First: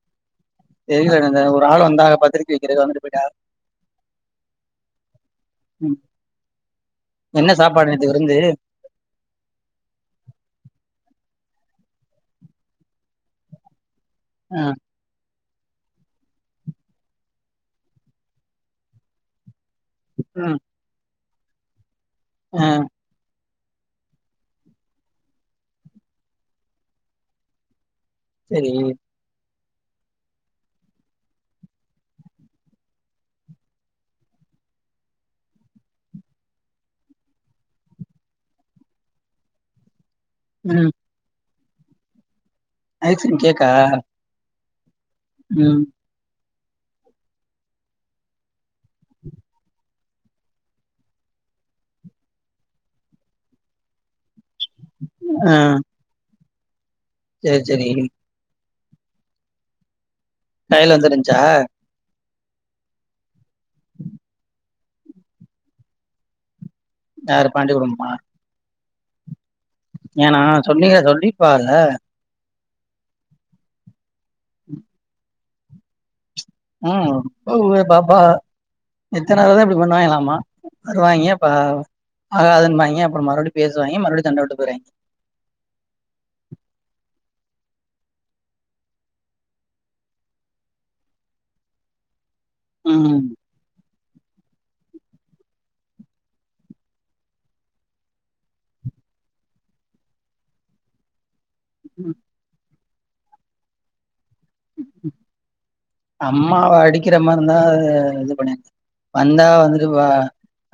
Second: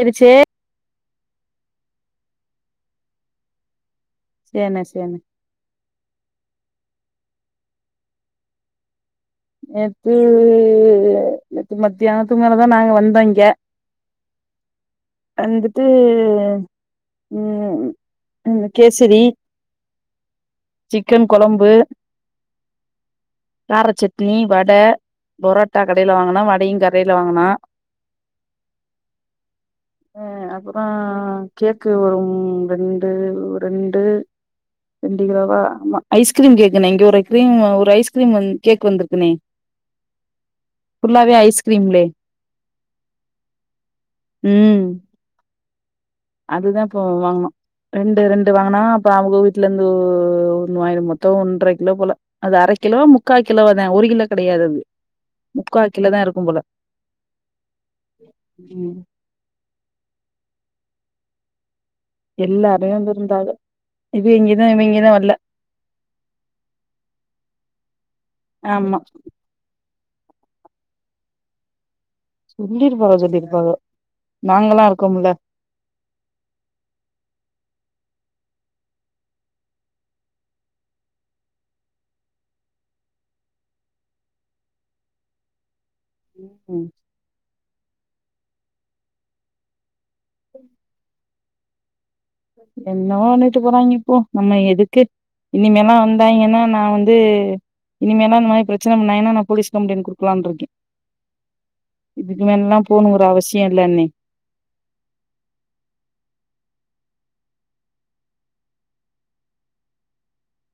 செரி சே தெரியலங்க ஒரு ஆள் வந்தாக பத்திரிக்கை வைக்கிறதுக்கு வந்துட்டு போயிட்டாங் சேர் னா சேர்ண்ணே ம் என்ன சாப்பாடு நேத்து விருந்து நேத்து நேத்து மத்தியானத்துக்கு மேல தா நாங்க வந்தோ இங்க ஆஹ் வந்துட்டு உஹம் அ கேசரி ம் சிக்கன் கொழம்பு ஆஹ் கார சட்னி வடை பொரோட்டா கடையில வாங்கினோ வடையு கடையில வாங்கனோ செரி அஹ அப்புறோ கேக்கு ஒரு ரெண்டு ரெண்டு [unintelligible] ஐஸ்கிரீம் கேக்குன்னே இங்க ஒரு கிரீம் ஒரு ஐஸ்கிரீம் கேக் வந்திருக்குனே ம் ஃபுல்லாவே ஐஸ் கிரீம்லே ஐஸ்கிரீம் கேக்கா உம் உஹம் அதுதா இப்போ வாங்குனோ ரெண்டு ரெண்டு வாங்கினா அப்ப அவங்க வீட்டுல இருந்து து ஒன்னு வாங்குன மொத்தோ ஒன்றரை கிலோ போல அது அரை கிலோ முக்கால் கிலோ தா ஒரு கிலோ கிடையாது அது முக்காகிலோ தா இருக்கு போல செரி செரி உம் [unintelligible] வந்துருந்துச்சா எல்லாரையு அங்க இருந்தாங்க இது இங்க இவிங்க தா வரல யாரு பாண்டி குடும்பமா ஆமா ஏனா சொன்னீங்க சொல்லிப்பாருங்க சொல்லிருப்பாக சொல்லிருப்பாக நாங்கல்லா இருக்கம்ல உம் ஓ பாப்பா மித்த நேரம்தா இப்டி பண்ணுவாய்ங்கலாமா வருவாய்ங்க அப்ப ஆகாதுன்பாய்ங்க அப்பற மறுபடி பேசுவாய்ங்க மறுபடியு சண்ட போட்டுக்குராய்ங்க உம் உம் ம் என்னவோ பண்ணிட்டு போறாங்க போ நம்ம எதுக்கு இனிமேல்லா வந்தாய்ங்கன்னா நா வந்து இனிமேலா இந்த மாரி பிரச்சனை பண்ணாய்ங்கன்னா நா போலீஸ் கம்ப்ளைண்ட் குடுக்கலாம்ன்ட்ருக்கே ம். இதுக்குமேல்லா போனூ ஒரு அவசியல்லணே அம்மாவ அடிக்கிற மாரிந்தா இது பண்ணிய வந்தா வந்து அ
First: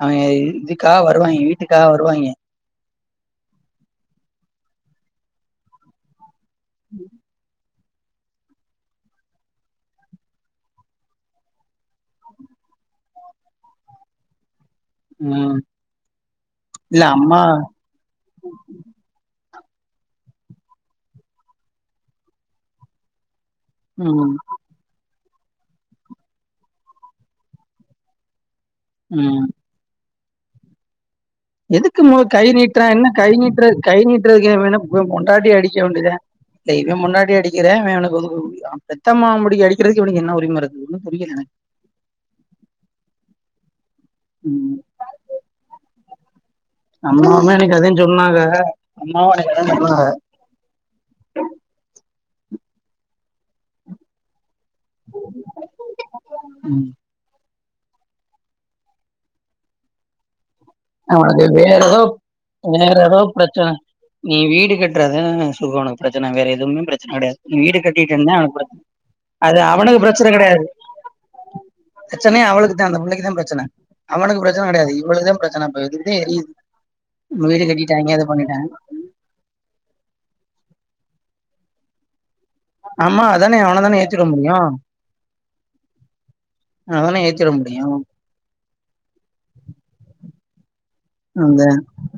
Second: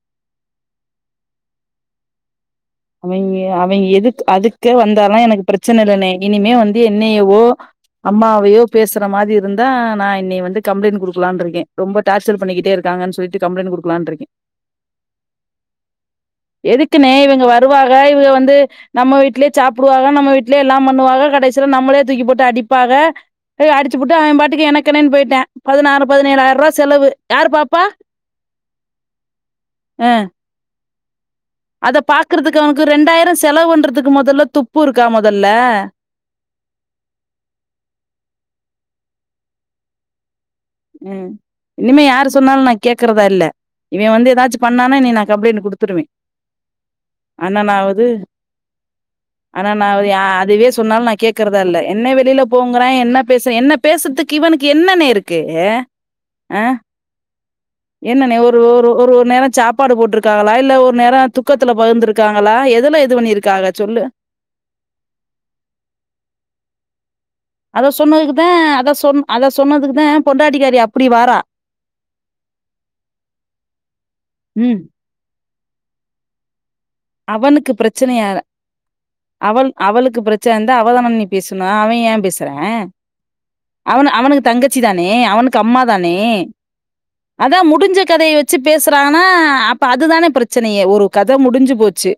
அவய்ங்க இதுக்காக வருவாய்ங்க வீட்டுக்காக வருவாய்ங்க அவய்ங்க அவய்ங்க எதுக் அதுக்கே வந்தால்லா எனக்கு பிரச்சனை இல்லன்னே இனிமே வந்து என்னயவோ அம்மாவையோ பேசுற மாரி இருந்தா நா இன்னை வந்து கம்ப்ளைண்ட் குடுக்கலான்ருக்கே ரொம்ப டார்சல் பண்ணிக்கிட்டே இருக்காங்கன்னு சொல்லிட்டு கம்ப்ளைண்ட் குடுக்கலான்ட்ருக்கே உம் இல்ல எதுக்குண்ணே அம்மா இவங்க வருவாக இவுக வந்து நம்ம வீட்லே சாப்பிடுவாக நம்ம வீட்லே எல்லாம் பண்ணுவாக கடைசியில நம்மளே தூக்கி போட்டு அடிப்பாக அடிச்சுபுட்டு அவ ம் பாட்டுக்கு எனக்கென்னனு போயிட்டா பதினாறு பதினேழாயிரரூபா செலவு யாரு பாப்பா உம் அ அத எதுக்கு மு கை பாக்குறதுக்கு அவனுக்கு நீட்றா என்ன கை ரெண்டாயிரோ செலவு நீட்ற கை பண்றதுக்கு மொதல்ல நீட்றதுக் இவெ என்ன துப்பு இவெ இருக்கா பொண்டாட்டி மொதல்ல அடிக்க வேண்டியதே இல்ல இவெ பொண்டாட்டி அடிக்கிறே இவனுக்கு [unintelligible] [unintelligible] முடி அடிக்கிறதுக்கு இவனுக்கு என்ன உரிமை இருக்கு ஒன்னு ம் புரியல எனக்கு இனிமே யாரு சொன்னாலு நா கேக்கறதா இல்ல இவே வந்து எதாச்சு ம் பண்ணான இனி நா கம்ப்ளைண்ட் குடுத்துடுவே அம்மாவு எனக்கு அதா அண்ணனாவது சொன்னாங்க அம்மாவு எனக்கு அதா அண்ணனாவது சொன்னாங்க யா அதுவே சொன்னாலு நா கேக்குறதா இல்ல என்னை வெளில போங்கற என்ன பேசு என்ன பேசுதுக் இவனுக் என்னன்னேருக் கே ஹ ஆ ம் என்னன்னே ஒரு ஒரு ஒரு ஒர் நேரோ சாப்பாடு போட்ருக்காகளா ஆ அது வேறெதோ எதுல இது வேறெதோ பண்ணிருக்காக பிரச்சனை சொல்லு நீ வீடு கட்றதே சுக ஒனக்கு பிரச்சனை வேற எதுவுமே பிரச் அடயா நீ வீடு அத கட்டிட்டேன்தா சொன்னதுக்குதா அவனுக்கு பிரச் அத சொன் அத அது அவனுக்கு சொன்னதுக்குதா பிரச்சன கெடயாது பொண்டாட்டிக்காரி அப்டி வாரா பிரச்சனை அவளுக்கு தா அந்த புள்ளைக்கு தா பிரச்சன அவனுக்கு பிரச்சன ம் கெடயாது இவளுக பிரச்சனப் அதுக்குத்தே எரியுது அவனுக்கு பிரச்சனய அவள் அவளுக்கு பிரச்சன இருந்தா அவ அவ [unintelligible] பேசனு அவ ஏ பேச ன ஆமா அதானே அவன அவ தானே ஏத்திட அவனுக்கு முடியு தங்கச்சி தானே அவனுக்கு அம்மா தானே அவனதானே ஏத்திட அதா முடியு முடிஞ்ச கதய வெச்சு பேசுறானா அப்ப அதுதான பிரச்சனயே ஒரு கத அந்த முடிஞ்சு போச்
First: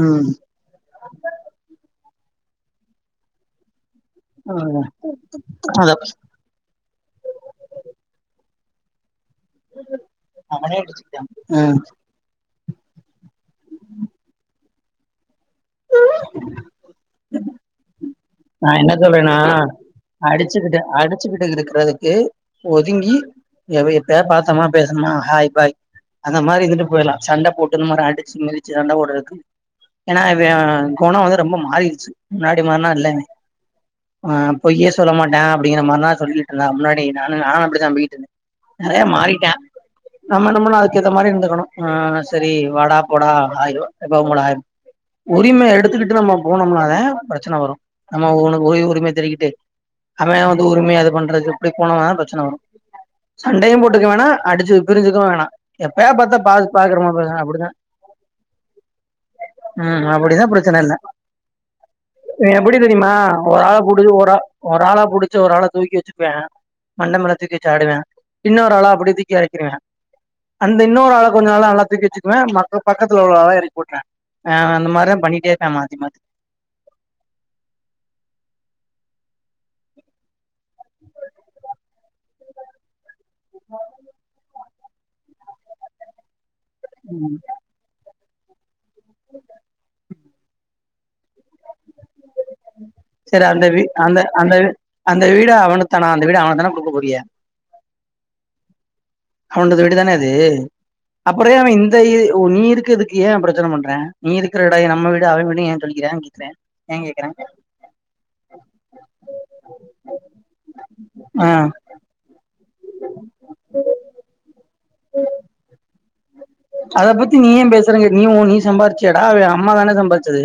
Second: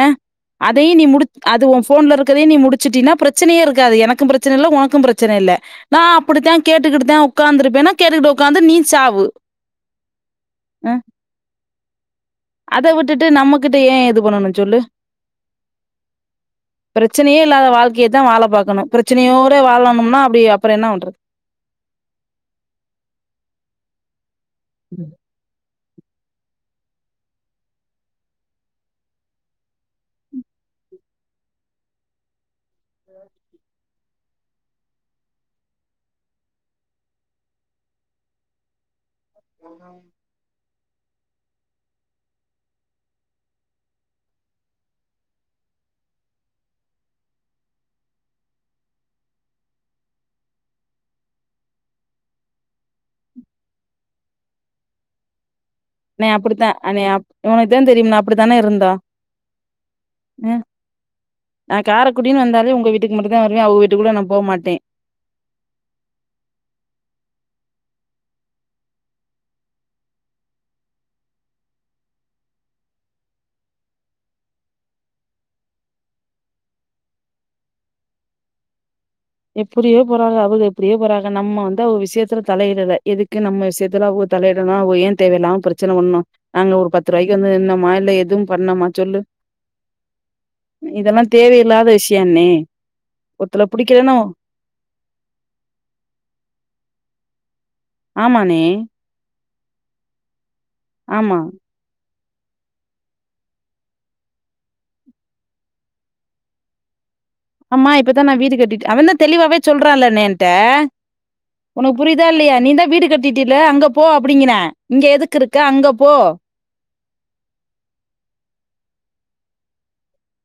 ஆஹ ம் அதையு நீ முடி அது ஒ ஃபோன்ல இருக்குறதே நீ முடிச்சுட்டீனா ப்ரச்சனயே இருக்காது எனக் கு ப்ரச்சன இல்ல உனக்கு ப்ரச்சன இல்ல அத நா அப்புடித்தா கேட்டுக்கிட்டுத்தா உக்காந்திருப்பேன்னா கேட்டுக்கிட்டு உக் உக்காந்து நீ சாவு அவனே அ [unintelligible] ம் அத விட்டுட்டு நம்மகிட்ட ஏ இது பண்ணணு சொல்லு ப்ரச்சனேயே இல்லாத வாழ் நா என்ன சொல்றேனா வாழணும்னா, அப்படி அப்புறம் அடிச்சுக்கிட்டு என்ன பண்றது? அடிச்சுக்கிட்டு இருக்கறதுக்கு ஒதுங்கி [unintelligible] பாத் சமா ம். பேசுனமா ஹாய் ஃபாய் அந்த மாரி இருந்துட்டு போயிடலா சண்ட போட்டு இந்த மாரி அடிச்சு மிதிச்சு சண்ட போடுறக்கு ஏன்னா இவே குணொ வந்து ரொம்ப மாறிருச்சு முன்னாடி மாரினால்லனே ஆ பொய்யே சொல்ல மாட்டே அப்டிங்கிறமார்லா சொல்லிட்டுருந்தே முன்னாடி நானு நானு அப்புடித்தா போயிட்டு இருந்தே நெறயா மாறி [unintelligible] நம்ம நம்மளா க்கேத்த மாரி இருந்துக்கணு ஆ செரி வாடா போடா ஆயோ இப்ப உங்கள உரிம எடுத்துக்கிட்டு நம்ம போனம்னாதா ப்ரச்சன வரு நம்ம உனக்கு உ உரிம தெரிகிட்டு அவே வந்து உரிமையா அது பண்றது எப்டி போனோனாதா ப்ரச்சன வரு சண்டையு போட்டுக்க வேணா அடிச்சு பிரிஞ்சுக்கவு வேணா எப்பயா நெ பாத்தா பா அப்டித்தா பாக்குறமா பேச அப்டிதா உனக்குதா தெரியும்ன அப்டித்தான இருந்தோ ம் அப்டிதா ம் நா காரக்குடின்னு வந்தா புடி தெரியுமா ஒரு ஆள புடிச்சு ஒரு ஒரு ஆள புடிச்சு ஒரு ஆள தூக்கி வெச்சுப்பா மண்ட மேல தூக்கி வெச்சு ஆடுவெ இன்னொரு ஆளா அப்புடி தூக்கி எறக்கிருவா அந்த இன்னொரு ஆள கொஞ்ச நாளா நல்லா தூக்கி வெச்சுக்குவா மக்க பக்கத்துல உள்ள ஆள எறக்கி போட்டுறா ஆ அவெ அந்த மாரிதா பண்ணிட்டே இருந்தா மாத்தி மாத்தி எப்புடியோ போறாக அவுக எப் ப்டியோ போராக நம்ம வந்து அவுக விஷயத்துல தலையிடல எதுக்கு நம்ம விசயத்துல அவுக தலையி யிடனு அவுக ஏ தேவையில்லாம ப்ரச்சன பண்ணு நாங்க ஒரு பத்து ரூபாய்க்கு வந்து இந்த [unintelligible] எதுவு பண்ணமா சொல்லு இதெல்லா தேவையில்லாத விஷயன்னே சரி அந்த வீ அந்த அந்த அந்த வீட அவனுக் தானா அந்த வீட அவனுக் தானா குடுக்க போறிய ஆமான்னே அவண்டொது வீடுதான அது ஆமா அப்பறோ ஏ அவ இந்த இ இப்போ நீ இருக்குறதுக்கு ஏ ப்ரச்சன பண்றா நீ இருக்குற இடோ ஏ நம்ம வீடு அவன் வீடுன்னு ஏ சொல்லிக்கிறான்னு கேக்குறே ஏங்கேக்குறே ஆம்மா இப்பதா நா வீடு கட்டிட்டே அவந்தா தெளிவாவே சொல்றான்லனே என்ட்ட ஆ உனக்கு புரியுதா இல்லையா நீந்தா வீடு கட்டிட்டில அங்க போ அப்டிங்கிறா இங்க எதுக்கு இருக்க அங்க போ அத பத்தி நீ ஏ பேசுற நீ ஒ நீ சம்பாறிச் டா அவ அம்மா தானே சம்பாரிச்சது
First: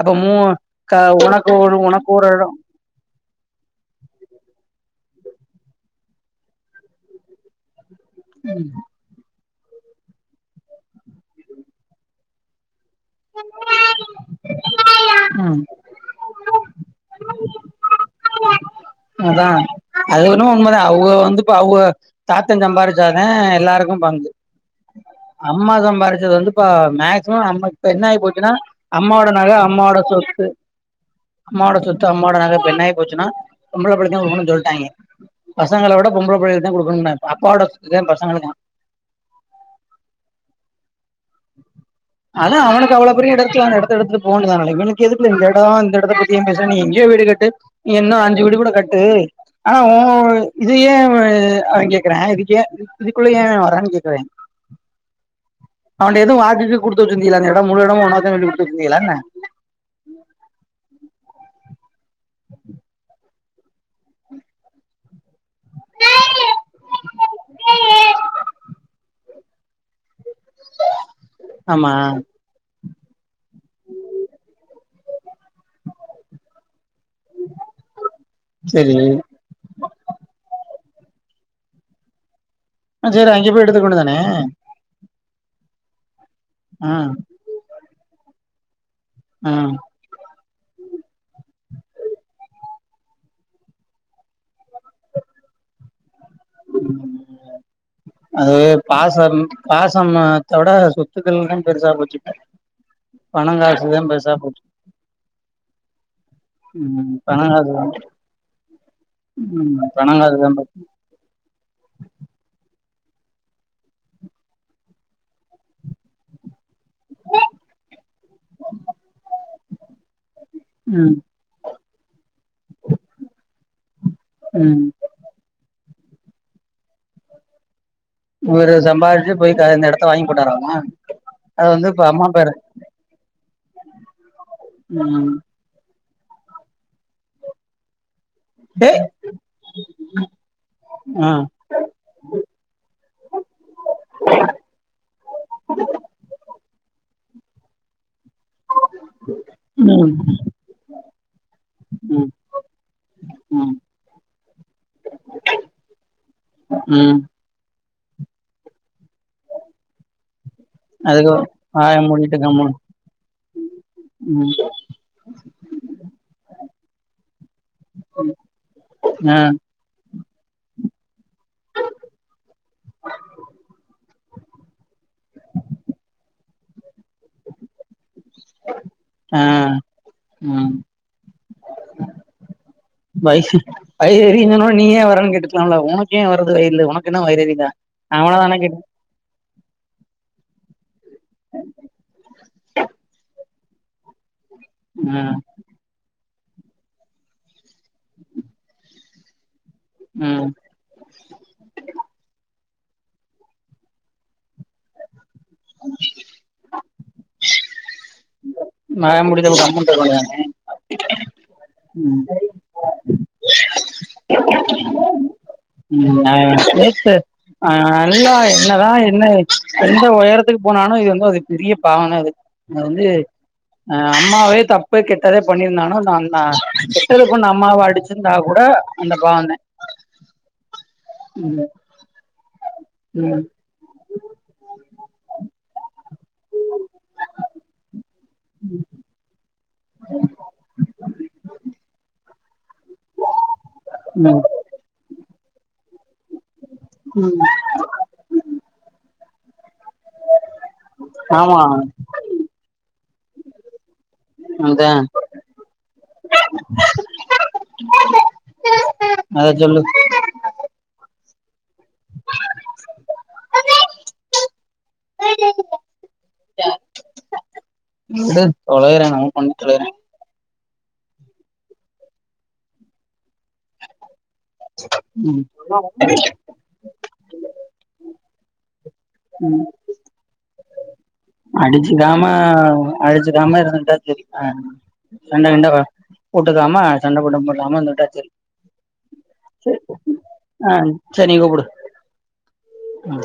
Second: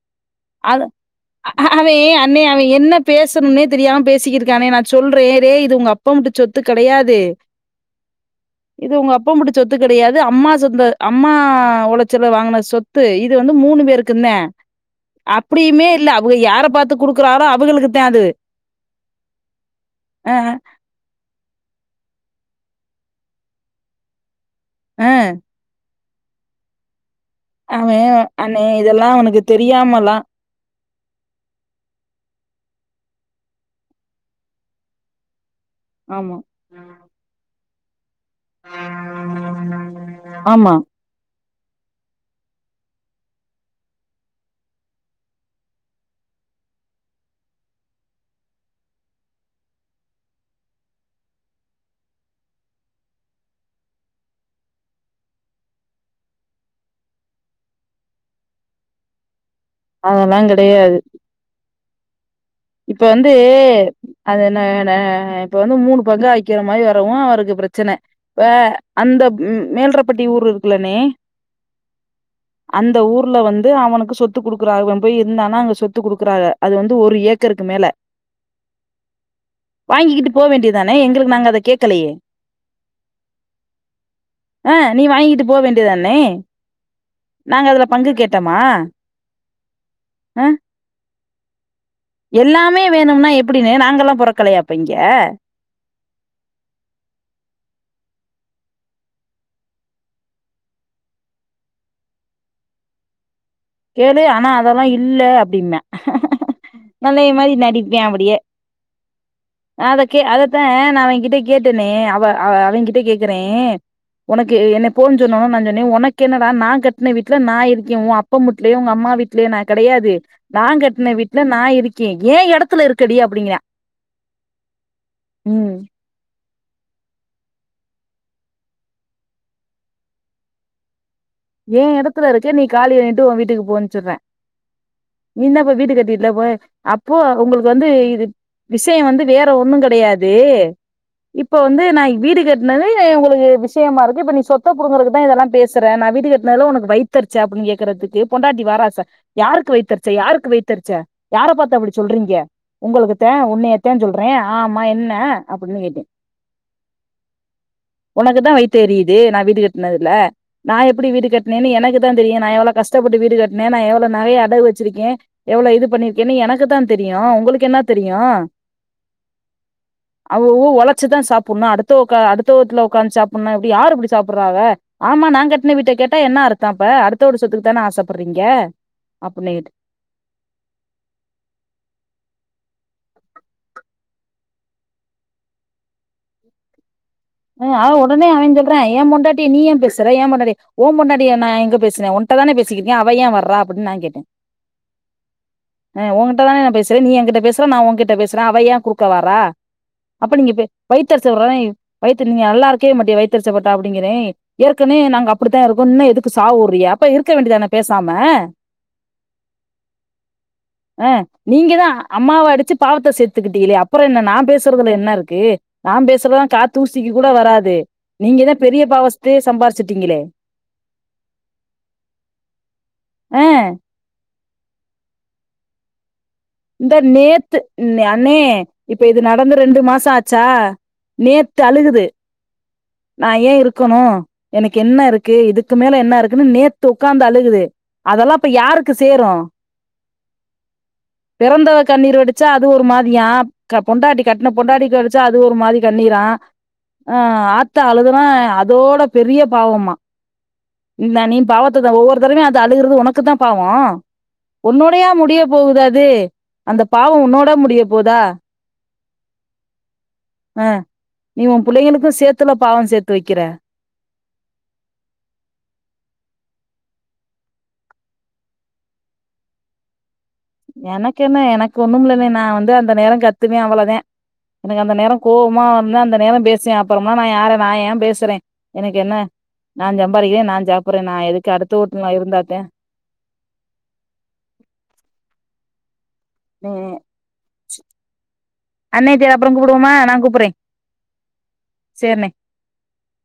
அப்ப மூ அத க உனக்கு ஒரு அவே உனக்கு ஒரு அண்ணே எடோ அவ என்ன பேசணும்னே தெரியாம பேசிக்கிட்ருக்கானே நா சொல்றேன் ரே இது உங்க அப்பம்ட்டு சொத்து கெடையாது இது உங்க அப்ப முடு சொத்து கிடையாது அம்மா சொந்த அம்மா உழைச்சுல வாங்கின சொத் த்து இது வந்து மூணு பேருக்குந்தா ம் அப்படியுமே இல்ல அவுக யார பாத்து குடுக் ராரோ அவுகளுக்குத்தா அது அதா அது அ, ஒன்னு உண்மைத அவுக வந்து இப்ப அவுக தாத்தன் சம்பாரிச்சாதா எல்லாருக்கு பங்கு அ அம்மா சம்பாரி இது வந்து இப்ப மேக் [unintelligible] நம்ம இப்ப என்ன அவன் ஆகி போச்சுன்னா அண்ணே இதெல்லாம் அம்மா ஓட அவனுக்கு நகை அம்மாட தெரியாமலாம் சொத்து அம்மா ஓட சொத்து அம்மா ஓட நக இப்ப என்னாகிப்போச்சுனா சம்பள பணத்த [unintelligible] சொல்டாய்ங்க பசங்கள விட பொம்பள ஆமா. புள்ளகளுக்கு தா குடுக்கணும்ன அப்பவோட அதா [unintelligible] [unintelligible] ஆமா. அதா அவனுக் அத்தா அவ்ளோ பெரிய எட இருக்கில்ல அந்த எடத்த எடுத்துட்டு போ வேனியதால இவனுக்கு எதுக்குல இந்த எடோ இந்த எடத்தப் பத்தி ஏம் பேசற நீ எங்கயோ வீடு கட்டு நீ என்ன அந் ஞ்சு வீடு கூட கட்டு ஆனா ஓ இது ஏ அவ அவ கேக்குறன் இதுக்கே இதுக்குள்ள ஏ அவ வரனு கேக்குறே அவன்ட எது வாக்குகீக்கு குடுத்த வச்சிருந்தியலா இந்த எடோ முழு எடமு உனக்கு தான்னு சொல்லி குடுத்து வச்சிருந்தியலா என்ன அதெல்லா கெடையாது இப்ப வந்து அது என்ன னா இப்ப வந்து மூணு பங்கா வைக்கிற மாரி வரவு அவருக்கு பிரச்சனை ப அந்த உம் மேல்றப் பட்டி ஊர் இருக்கில்லணே ஆமா அந்த ஊர்ல வந்து அவனுக்கு சொத்து குடுக்குறா அவ போய் இருந்தானா அங்க சொத்து குடுக்குறாக அது வந்து ஒரு ஏக்கருக்கு மேல செரி வாங்கிகிட்டு போ வேண்டி தானே எங்களுக்கு நாங்க அத கேக்கலையே ம் சேரி அங்க போய் எடுத்துக்க வேண்டியது தானே ஆ நீ வாங்கிட்டு போ வேண்டியதாண்ணே ஆஹ்ம் பங்கு கேட்டமா உஹம் ஆ எல்லாமே வேணும்னா எப்டின்னா நாங்கல்லா பொறக்கலையாப்ப இங்க அது பாசம் பாசமத்தோ விட சொத்துக்கள்ல்லா பெருசா போச்சு இப்ப பணம் காசுதா கேளு பெருசா ஆனா போச்சு அதெல்லா இல்ல அப்டிம்பா ம் நல்லைய பணம் மாரி காசுதா நடிப்பே அப்டியே ம் அத கே பணம் காசுதா அதத்தா போச்சு நா அவன கிட்ட கேட்டேனே அவ அவ் அவே கிட்ட கேட்கிறே உனக்கு என்ன போன்னு சொன்ன நா சொன்னே உனக்கு என்னட நா கட்டின வீட்டல நா இருக்கே உ அப் அப்ப முட்லயு உங்க அம்மா வீடலேயோ நா கெடையாது நா ம் கட்டின வீட்டுல நா இருக் ஏ எடத்துல இருக்கடி அப்டிங்கிற ம் உம் இவுரு சம்பாரிச்சி போய் அந்த எடத்த வாங்கி போட்டாராம ஏ எடத்துல இருக்கே நீ காலி பண்ணிட்டு உ வீட்டுக்கு போனு சொல்ற ம் நீனாப்ப வீடு கட்டி இல்ல போய அப்போ உங்களுக்கு வந்து இது விஷய டேய் வந்து வேற ஒண்ணு கெடையாது ஆ இப்ப வந்து நா வீடு கட்டினது உங்களுக்கு விஷயமா இருக்கு இப்ப நீ சொத்த புடுங்கறக்குதா இதெல்லா பேசுற நா வீட் அப்ப உனக்கு வைத்தெரிச்ச அப்டின்னு கேக்குறதுக்கு பொண்டாட்டி வாராச யாருக்கு வைத்தெருச்ச ம் யாருக்கு வைத்தெருச்ச யார பாத்த அப்டி ம் சொல்றீங்க உங்களுக்குத்தே ம் உன்னையத்தே சொல்றே ஆமா என்ன அப்டின்னு கேட்டே ம் உனக்கு தா வைத்தேரியுது நா வீடு கட்டினதுல எப்டி வீடு அதுக்கு கட்டினான்னு வாய எனக்கு தா தெரியு மூடிட்டு நா கம்முனு எவ்ளோ கஷ்டப்பட்டு வீடு கட்டின நா எவ்வளவு நகைய ம் அடகு வச்சிருக்கே எவ்ளோ இது பண்ணி இருக்க எனக்கு தா தெரியு உங்களுக்கு என்ன தெரியு ஆ அவு வு ஒலக ழைச்சு தா சாப்ஸ் ன்னா அடுத்த உக் அடுத்த [unintelligible] உக்காந்து சாப்பிடனுன்னா எப்டி யார் அப்டி சாப்பிடறாங்க ஆமா நா கட் ட்டா என்னா அர்த்த இப்ப அடுத்த வூடு சொத்துகுதான ஆசைப் ஆஹ் உம் வயசு வயிரெயினனு நீயே வரன்னு கேட்டுக்கலாம்ல உனக்கே வரது [unintelligible] உனக்கு என்ன வயிறு எரியுதா உஹ் அவ உடனே அவன அவ தான கேட் சொல்றே ஏ பொண்டாட்டிய நீ ஏ பேசுற ஏ பொண்டாட்டி உ பொண்டாட் ட்டிய நா எங்க பேசினே உன்கிட்ட தானே பேசிக்கிட்ட அவ ஏ வர்ற அப்ப நா கேட்டே உம் உங்கிட்ட தான நா பேசுறே நீ என்கிட்ட பேசற நா உங்கிட்ட பேசறே அவ ஏ குறுக்க வாரா அப்ப ம் நீங்க வெ வைத்தெரிசவரய்ங்க நீங்க நல்லாயிருக்கமாட்டே வைத்தெரிச்சப்பட்ட அப்டிங்கிறே ஏற்கனவே நாங்க அப் ப்டித்தா இருக்கோ இன்னோ எதுக்கு சாபோ வுடுறீயா இருக்க வேண்டிதானே பேசாம நா முடி [unintelligible] இங்கதா அம்மாவ அடிச்சு பாவத்தை சேத்த த்துகிட்டிட்டே அப் அப்பொற என்ன நா பேசுறதுல என்ன இருக்கு நா ம் ஆ பேசுறதா காத் ஆ நல்லா பெரிய என்னதா என்ன பாவத்தையே எந்த சம்பாரிச்சுட்டீங்களே ஒயரத்துக்கு போனாலு இது வந்து அது பெரிய பாவ அது அது வந்து ஆ ஆஹ் அம்மாவே தப்பு கெட்டதே பண்ணியிருந்தானு நான் ஆ இந்த கெட்டதுபண்ண நேத்து அம்மாவா நே- அடிச்சிருந்தா அண்ணே கூட இப்ப அந்த இது நடந்த பாவந்தா ரெண்டு மாச ஆச்சா ம் நேத்து அழுகுது நா ம் ஏ இருக்கணு எனக்கு என்ன இருக்கு இதுக்கு மே என்ன இருக்குன்னு நேத்து ஒக்காந்து அழுகுது அதெல்லா இப்ப யாருக்கு சேரு [inaudible] பிறந்தவ கண்ணீர் வெடிச்சா அ து ஒரு மாதிரியா பொண்டாட்டி ம் கட்டண பொண்டாடி வச்சா அது து ஒரு மாரி கண்ணீரா ஆ ம் ஆததா அழுகுரா அதோட பெரியப் பாவமா இந்தா நீ ஆமா பாவத்தா ஒவ்வொரு தரவ அழுகிறது உனக்கு தா பாவோ அதா உன்னோடையா முடிய போகுது அது து அந்த பாவ உன்னோட முடிய போதா அத சொல்லு அஹ் நீ உ பிள்ளைகளுக்கு சேர்த்துல பாவம் சேத்து வைக்கிற இ விடு தொலைறா அவ கொண்ண தொலைறா எனக்கு என்ன எனக்கு ஒண்ணு மில்லனே நா வந்து அந்த நேரோ கத்துவே அவ்வளதா எனக்கு அந்த நேரோ ம் கோவமா இருந்தா அந்த நேர பேசுவே அப்பறமா நா யார நா ஏ பேசுறே எனக்கு என்ன ம் நா ஜம்பாறிக்கிறே நா சாப்புறே நா எதுக்கு அடுத்தவர்ட்ட நா அடிச்சுக்காம இருந்தாத்தே அடிச்சுக்காம இருந்துகிட்டா செரி அஹ் சண்ட கிண்ட வா போட்டுக்காம சண்டை போட்ட போடாம இருந்துட்டா செரி போமா நா கூப் ஆ செரிக்கூப்டு ம்